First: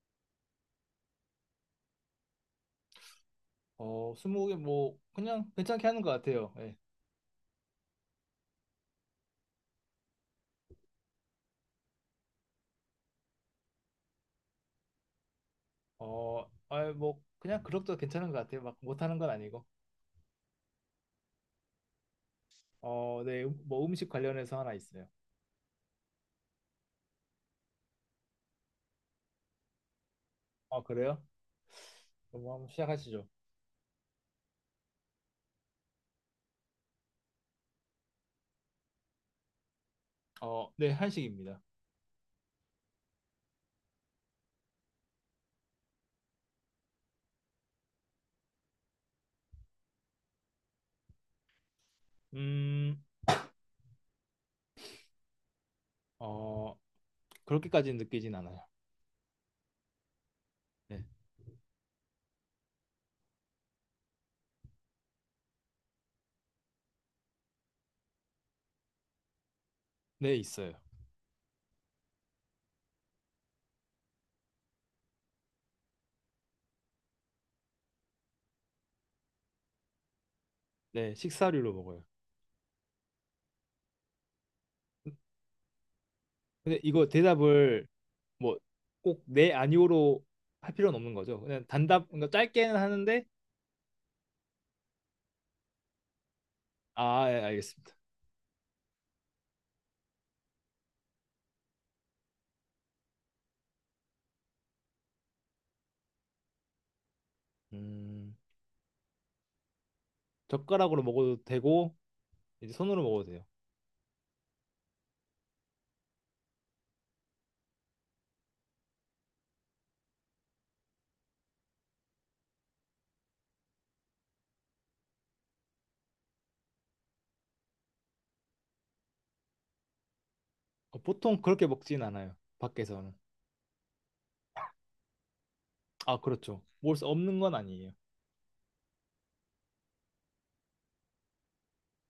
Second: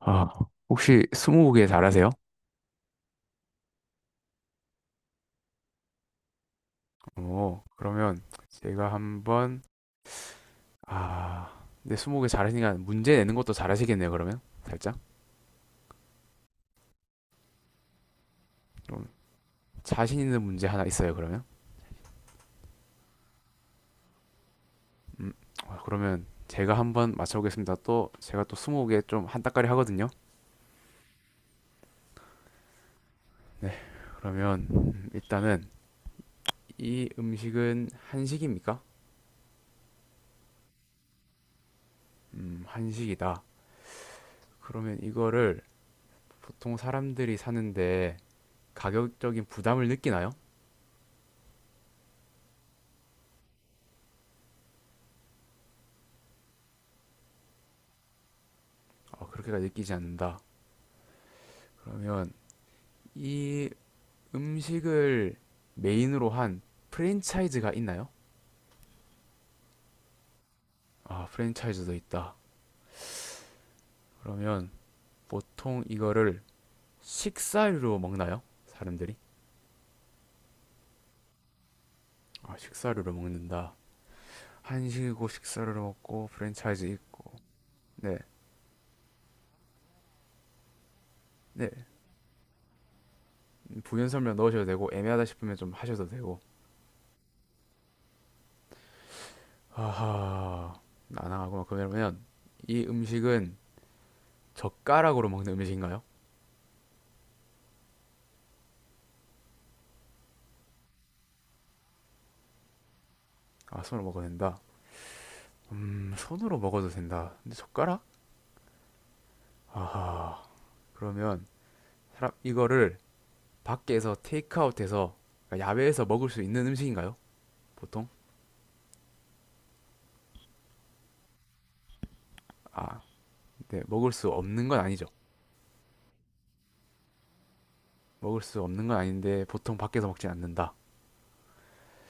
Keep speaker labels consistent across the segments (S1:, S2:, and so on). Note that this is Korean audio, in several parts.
S1: 아, 혹시 스무고개 잘하세요?
S2: 스무고개 뭐 그냥 괜찮게 하는 것 같아요. 예.
S1: 어, 그러면 제가 한번 아, 근데 스무고개 잘하시니까 문제 내는 것도 잘하시겠네요. 그러면 살짝
S2: 어, 뭐 그냥 그럭저럭 괜찮은 것 같아요. 막
S1: 좀
S2: 못하는 건 아니고.
S1: 자신 있는 문제 하나 있어요. 그러면
S2: 어, 네, 뭐 음식 관련해서 하나 있어요.
S1: 아, 그러면 제가 한번 맞춰보겠습니다. 또 제가 또 스무고개 좀 한따까리 하거든요.
S2: 아, 그래요? 그럼 뭐 한번 시작하시죠.
S1: 그러면 일단은 이 음식은 한식입니까?
S2: 어, 네, 한식입니다.
S1: 한식이다. 그러면 이거를 보통 사람들이 사는데 가격적인 부담을 느끼나요?
S2: 음, 어, 그렇게까지는 느끼진 않아요.
S1: 어, 그렇게까지 느끼지 않는다.
S2: 네,
S1: 그러면 이 음식을 메인으로 한 프랜차이즈가 있나요?
S2: 네, 있어요.
S1: 아, 프랜차이즈도 있다. 그러면 보통 이거를 식사류로 먹나요? 사람들이?
S2: 네, 식사류로 먹어요.
S1: 아, 식사류로 먹는다. 한식이고 식사류로 먹고
S2: 근데
S1: 프랜차이즈
S2: 이거
S1: 있고.
S2: 대답을
S1: 네,
S2: 뭐 꼭 네, 아니오로 할 필요는 없는 거죠. 그냥
S1: 네.
S2: 단답, 그러니까 짧게는 하는데,
S1: 부연 설명 넣으셔도 되고 애매하다 싶으면 좀 하셔도 되고.
S2: 아, 예, 알겠습니다.
S1: 하하, 난항하구만. 그러면 이 음식은 젓가락으로 먹는 음식인가요?
S2: 음. 젓가락으로 먹어도 되고 이제 손으로 먹어도 돼요.
S1: 아, 손으로 먹어도 된다. 손으로 먹어도 된다. 근데 젓가락? 아하. 그러면 사람 이거를 밖에서 테이크아웃해서 그러니까 야외에서 먹을 수 있는 음식인가요? 보통?
S2: 어, 보통 그렇게 먹진 않아요.
S1: 아,
S2: 밖에서는.
S1: 네, 먹을 수 없는 건 아니죠.
S2: 아, 그렇죠. 먹을 수 없는 건 아니에요.
S1: 먹을 수 없는 건 아닌데 보통 밖에서 먹진 않는다.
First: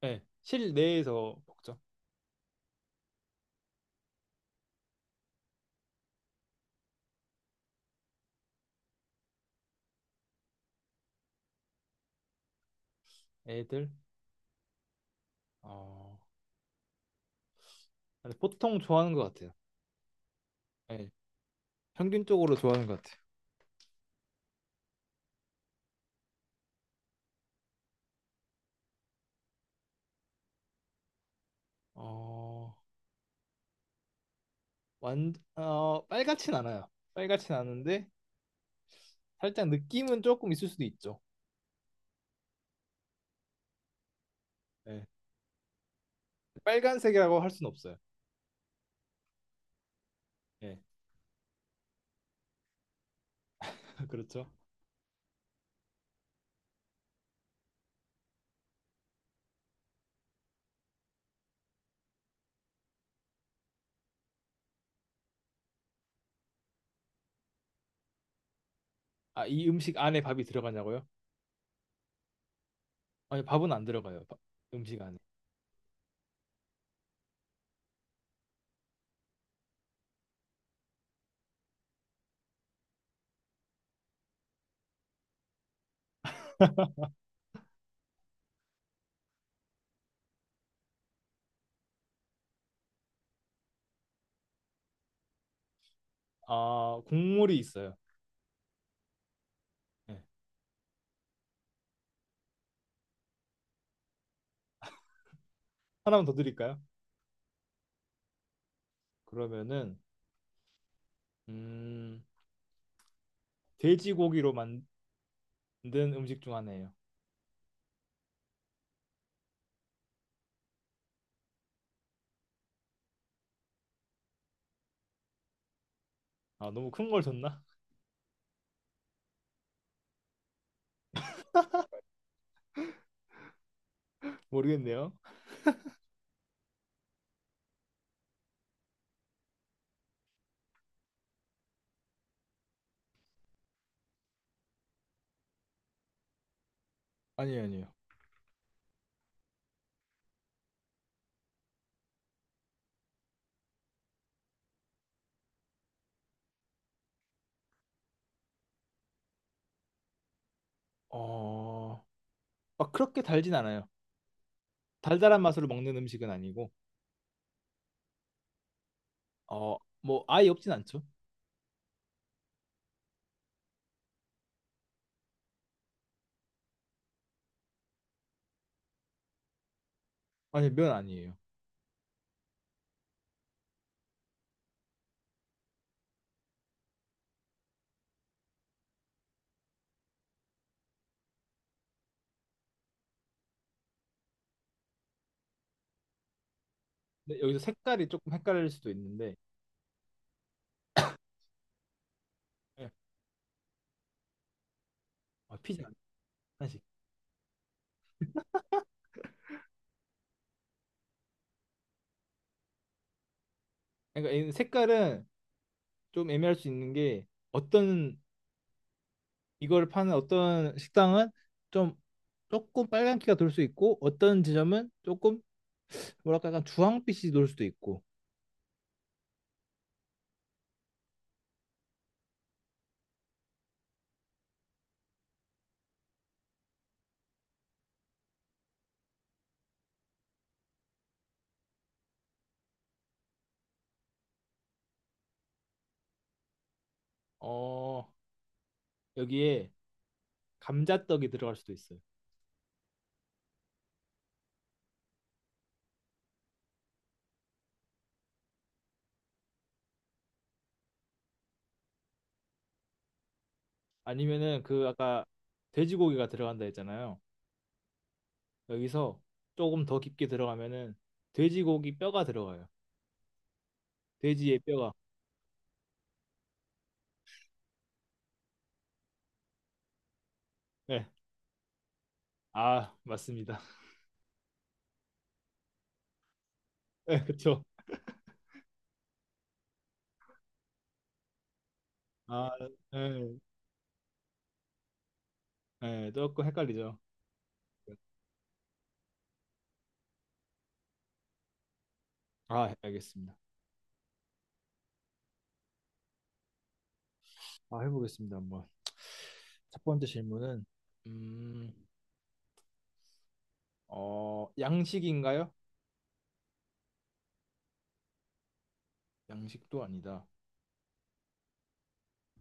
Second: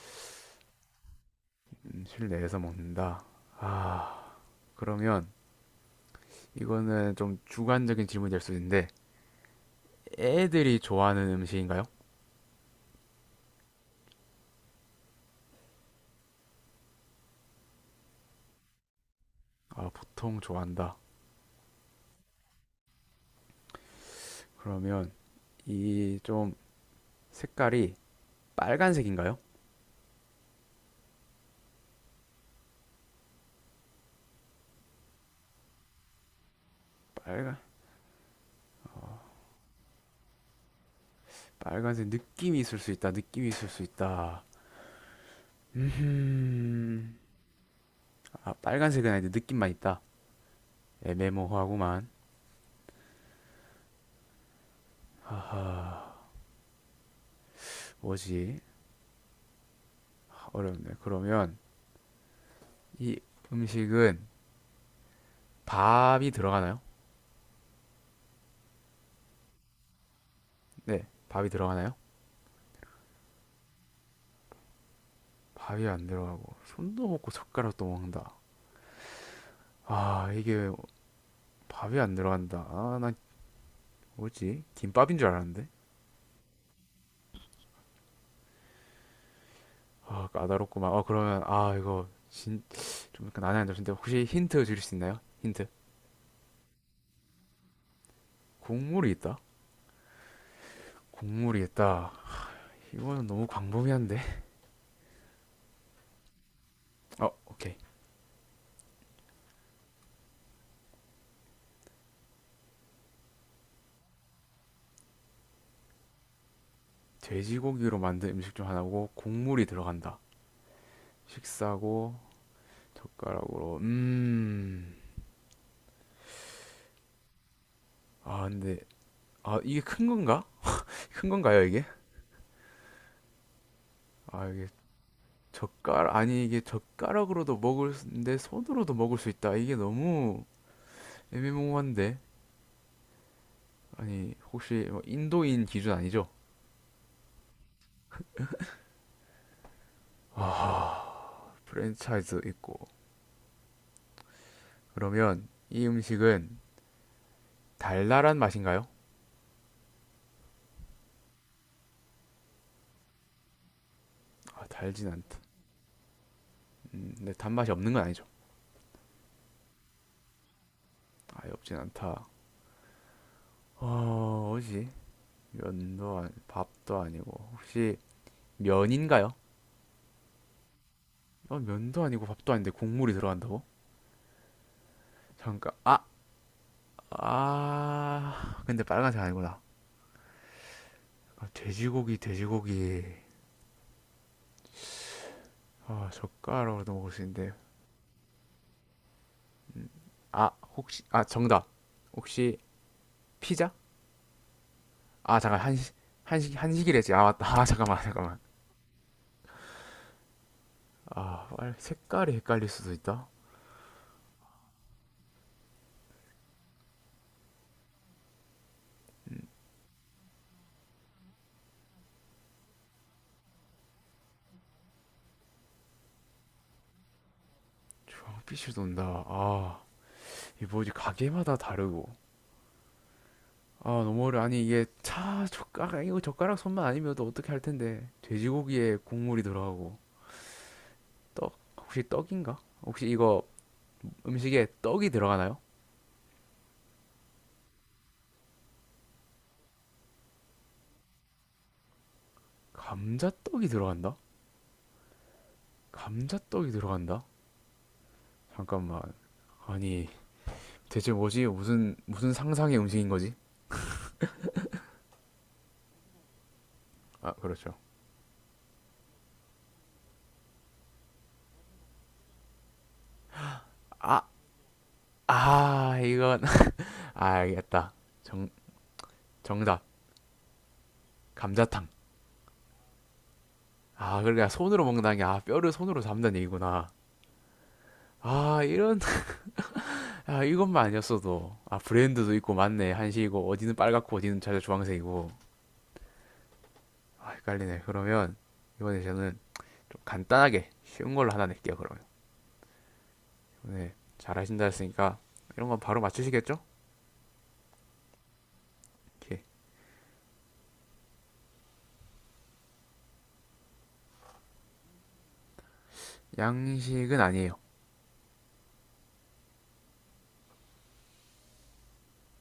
S2: 네, 실내에서 먹죠.
S1: 실내에서 먹는다. 아, 그러면 이거는 좀 주관적인 질문이 될 수 있는데 애들이 좋아하는 음식인가요?
S2: 애들. 어, 근데 보통 좋아하는 것 같아요.
S1: 아, 보통 좋아한다.
S2: 네, 평균적으로 좋아하는 것 같아요.
S1: 그러면 이 좀 색깔이 빨간색인가요?
S2: 어, 빨갛진 않아요. 빨갛진
S1: 빨간
S2: 않은데 살짝 느낌은 조금 있을 수도 있죠.
S1: 빨간색 느낌이 있을 수 있다. 느낌이 있을 수 있다.
S2: 네,
S1: 음,
S2: 빨간색이라고 할 수는 없어요.
S1: 아, 빨간색은 아닌데 느낌만 있다.
S2: 예,
S1: 애매모호하구만.
S2: 그렇죠.
S1: 뭐지? 아, 어렵네. 그러면 이 음식은 밥이 들어가나요?
S2: 아, 이 음식 안에 밥이
S1: 네,
S2: 들어가냐고요?
S1: 밥이 들어가나요?
S2: 아니, 밥은 안 들어가요. 음식 안에.
S1: 밥이 안 들어가고 손도 먹고 젓가락도 먹는다. 아, 이게 밥이 안 들어간다. 아, 난 뭐지? 김밥인 줄 알았는데. 아, 까다롭구만. 아, 그러면 아, 이거 진, 좀 약간 난해한 점인데 혹시 힌트 주실 수 있나요? 힌트.
S2: 아, 국물이 있어요.
S1: 국물이 있다.
S2: 네.
S1: 국물이 있다. 이거는 너무 광범위한데.
S2: 하나만 더 드릴까요?
S1: 어, 오케이.
S2: 그러면은 음, 돼지고기로 만든 음식 중 하나예요.
S1: 돼지고기로 만든 음식 중 하나고 국물이 들어간다. 식사고 젓가락으로
S2: 아, 너무 큰 걸 줬나?
S1: 아 근데 아 이게 큰 건가? 큰 건가요 이게? 아 이게
S2: 모르겠네요.
S1: 젓가락 아니 이게 젓가락으로도 먹을 수- 내 손으로도 먹을 수 있다. 이게 너무 애매모호한데 아니 혹시 뭐 인도인 기준 아니죠?
S2: 아니에요, 아니에요.
S1: 프랜차이즈 있고 그러면 이 음식은 달달한 맛인가요?
S2: 어, 막 그렇게 달진 않아요.
S1: 아 달진 않다.
S2: 달달한 맛으로 먹는 음식은 아니고,
S1: 근데 단맛이 없는 건 아니죠.
S2: 어, 뭐 아예 없진 않죠.
S1: 아예 없진 않다. 어, 뭐지? 면도 아니, 밥도 아니고 혹시 면인가요?
S2: 아니, 면 아니에요.
S1: 어, 면도 아니고 밥도 아닌데 국물이 들어간다고? 잠깐 아, 아 근데 빨간색 아니구나 아, 돼지고기 아 젓가락으로도 먹을 수
S2: 근데
S1: 있는데
S2: 여기서 색깔이 조금 헷갈릴 수도 있는데,
S1: 아 혹시 아 정답 혹시
S2: 네.
S1: 피자? 아
S2: 아,
S1: 잠깐
S2: 피자
S1: 한식 한식
S2: 한식.
S1: 한식이랬지 아 맞다 아 잠깐만 잠깐만 아 빨- 색깔이 헷갈릴 수도 있다
S2: 그러니까 이 색깔은 좀 애매할 수 있는 게 어떤 이걸 파는 어떤 식당은 좀 조금 빨간기가 돌 수 있고 어떤 지점은 조금 뭐랄까 약간 주황빛이 돌 수도 있고
S1: 주빛이 돈다 아 이 뭐지 가게마다 다르고 아, 너무 어려. 아니, 이게 차 젓가락, 이거 젓가락 손만 아니면 또 어떻게 할 텐데. 돼지고기에 국물이 들어가고, 떡, 혹시 떡인가? 혹시 이거 음식에 떡이 들어가나요?
S2: 어 여기에 감자떡이 들어갈 수도 있어요.
S1: 감자떡이 들어간다? 감자떡이 들어간다? 잠깐만. 아니, 대체 뭐지? 무슨, 무슨 상상의 음식인 거지?
S2: 아니면은 그 아까 돼지고기가 들어간다 했잖아요.
S1: 아, 그렇죠.
S2: 여기서 조금 더 깊게 들어가면은 돼지고기 뼈가 들어가요. 돼지의 뼈가.
S1: 아, 이건, 아, 알겠다. 정, 정답.
S2: 네.
S1: 감자탕.
S2: 아, 맞습니다.
S1: 아, 그러니까 손으로 먹는다는 게, 아, 뼈를 손으로 잡는 얘기구나.
S2: 네, 그쵸.
S1: 아, 이런, 아, 이것만 아니었어도, 아, 브랜드도
S2: 아,
S1: 있고, 맞네.
S2: 네,
S1: 한식이고, 어디는 빨갛고, 어디는 자주 주황색이고.
S2: 네, 조금 헷갈리죠.
S1: 아, 헷갈리네. 그러면, 이번에 저는 좀 간단하게, 쉬운 걸로 하나 낼게요, 그러면.
S2: 아, 알겠습니다.
S1: 네, 잘하신다 했으니까, 이런 건 바로 맞추시겠죠?
S2: 아, 해보겠습니다. 한번.
S1: 오케이.
S2: 첫 번째 질문은 음, 어, 양식인가요?
S1: 양식은 아니에요.
S2: 양식도 아니다.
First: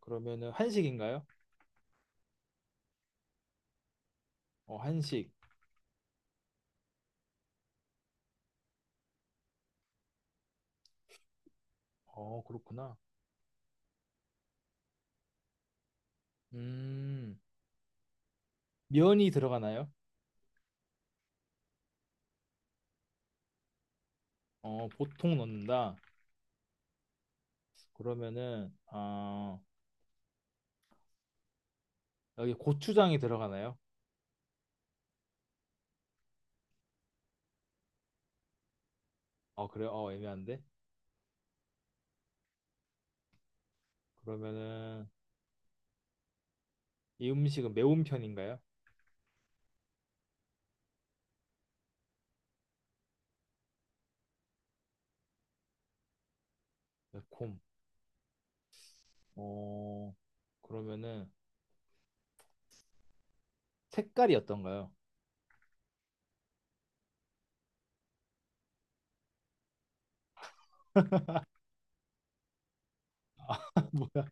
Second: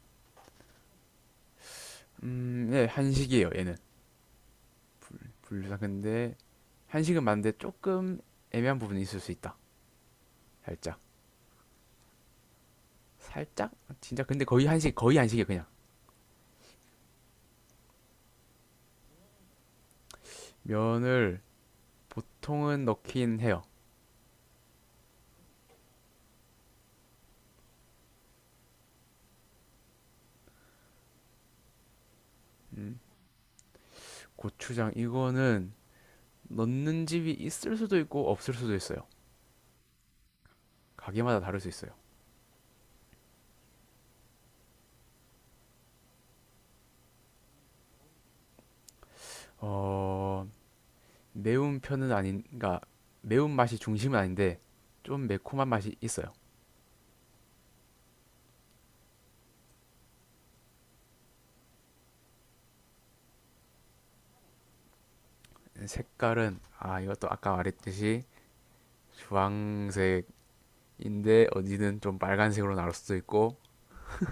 S2: 그러면은 한식인가요?
S1: 네, 한식이에요, 얘는.
S2: 어, 한식.
S1: 분류상 근데, 한식은 맞는데, 조금 애매한 부분이 있을 수 있다. 살짝.
S2: 어, 그렇구나.
S1: 살짝? 진짜, 근데 거의 한식, 거의 한식이에요, 그냥.
S2: 음, 면이 들어가나요?
S1: 면을 보통은 넣긴 해요.
S2: 어, 보통 넣는다. 그러면은 어, 여기
S1: 음,
S2: 고추장이 들어가나요?
S1: 고추장 이거는 넣는 집이 있을 수도 있고 없을 수도 있어요.
S2: 어, 그래요? 어, 애매한데.
S1: 가게마다 다를 수 있어요.
S2: 그러면은 이 음식은 매운 편인가요?
S1: 어, 매운 편은 아닌, 그러니까 매운 맛이 중심은 아닌데 좀 매콤한 맛이 있어요.
S2: 매콤. 어, 그러면은 색깔이 어떤가요?
S1: 색깔은 아 이것도 아까 말했듯이 주황색인데 어디는 좀 빨간색으로 나올 수도 있고
S2: 뭐야?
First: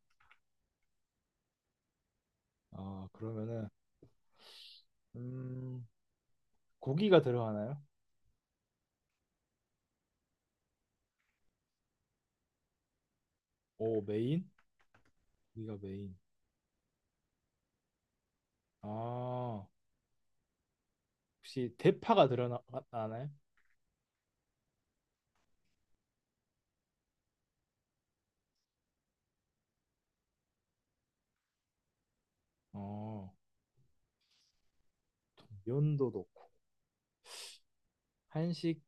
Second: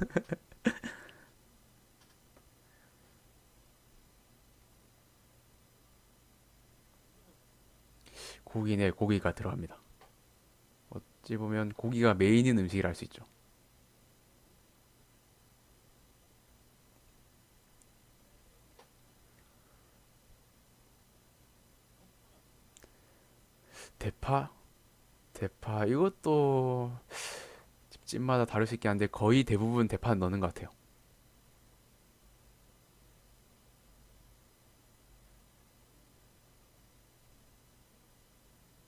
S2: 어, 그러면은 음, 고기가 들어가나요?
S1: 고기네 고기가 들어갑니다. 어찌 보면 고기가 메인인 음식이라 할 수 있죠.
S2: 오, 메인? 고기가 메인. 아, 혹시 대파가 들어가나요?
S1: 대파, 대파 이것도 집집마다 다를 수 있긴 한데 거의 대부분 대파 넣는 것 같아요.
S2: 어, 면도 넣고. 한식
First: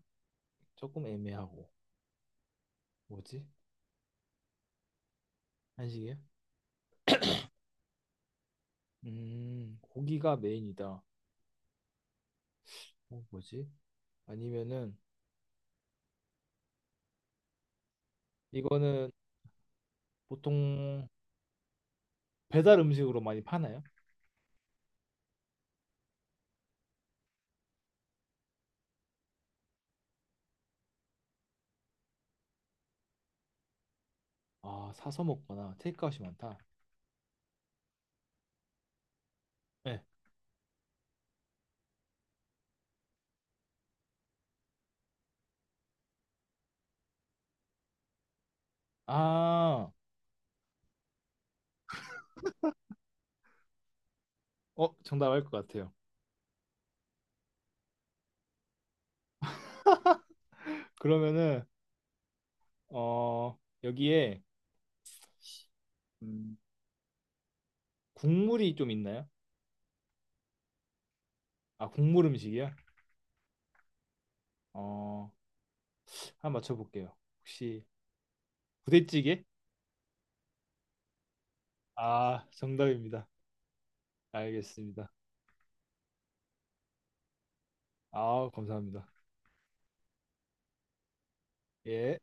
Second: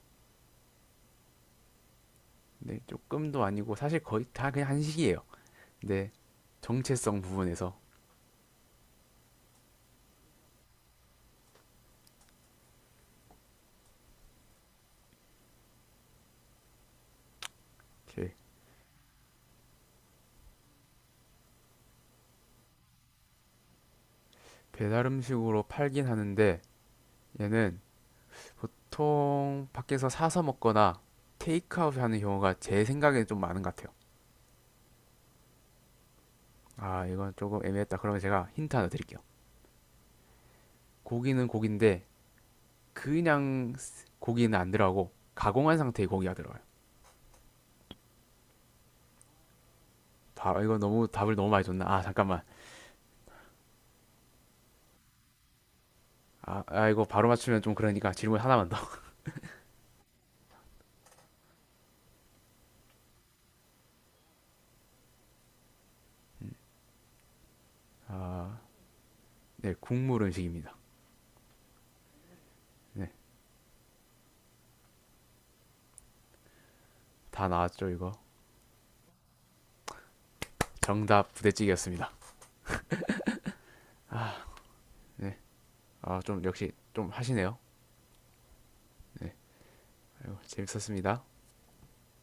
S2: 조금 애매하고.
S1: 네, 조금도
S2: 뭐지?
S1: 아니고 사실 거의 다 그냥 한식이에요. 근데
S2: 한식이요?
S1: 정체성 부분에서
S2: 고기가 메인이다. 어, 뭐지? 아니면은
S1: 이렇게
S2: 이거는 보통 배달 음식으로 많이 파나요?
S1: 배달 음식으로 팔긴 하는데 얘는 보통 밖에서 사서 먹거나 테이크아웃 하는 경우가 제 생각에는 좀 많은 것 같아요.
S2: 아, 사서 먹거나 테이크아웃이 많다.
S1: 아, 이건 조금 애매했다. 그러면 제가 힌트 하나 드릴게요.
S2: 네.
S1: 고기는 고기인데 그냥 고기는 안 들어가고 가공한 상태의 고기가 들어가요.
S2: 아,
S1: 다 아, 이거 너무 답을 너무 많이 줬나? 아, 잠깐만.
S2: 정답 알 것 같아요.
S1: 아, 아, 이거 바로 맞추면 좀 그러니까 질문 하나만 더.
S2: 그러면은 어, 여기에 음, 국물이 좀 있나요?
S1: 네, 국물 음식입니다.
S2: 아, 국물 음식이요?
S1: 네.
S2: 어, 한번 맞춰볼게요.
S1: 다
S2: 혹시
S1: 나왔죠 이거
S2: 부대찌개?
S1: 정답 부대찌개였습니다
S2: 아, 정답입니다. 알겠습니다.
S1: 아 좀 역시 좀 하시네요
S2: 아, 감사합니다.
S1: 아이고, 재밌었습니다
S2: 예.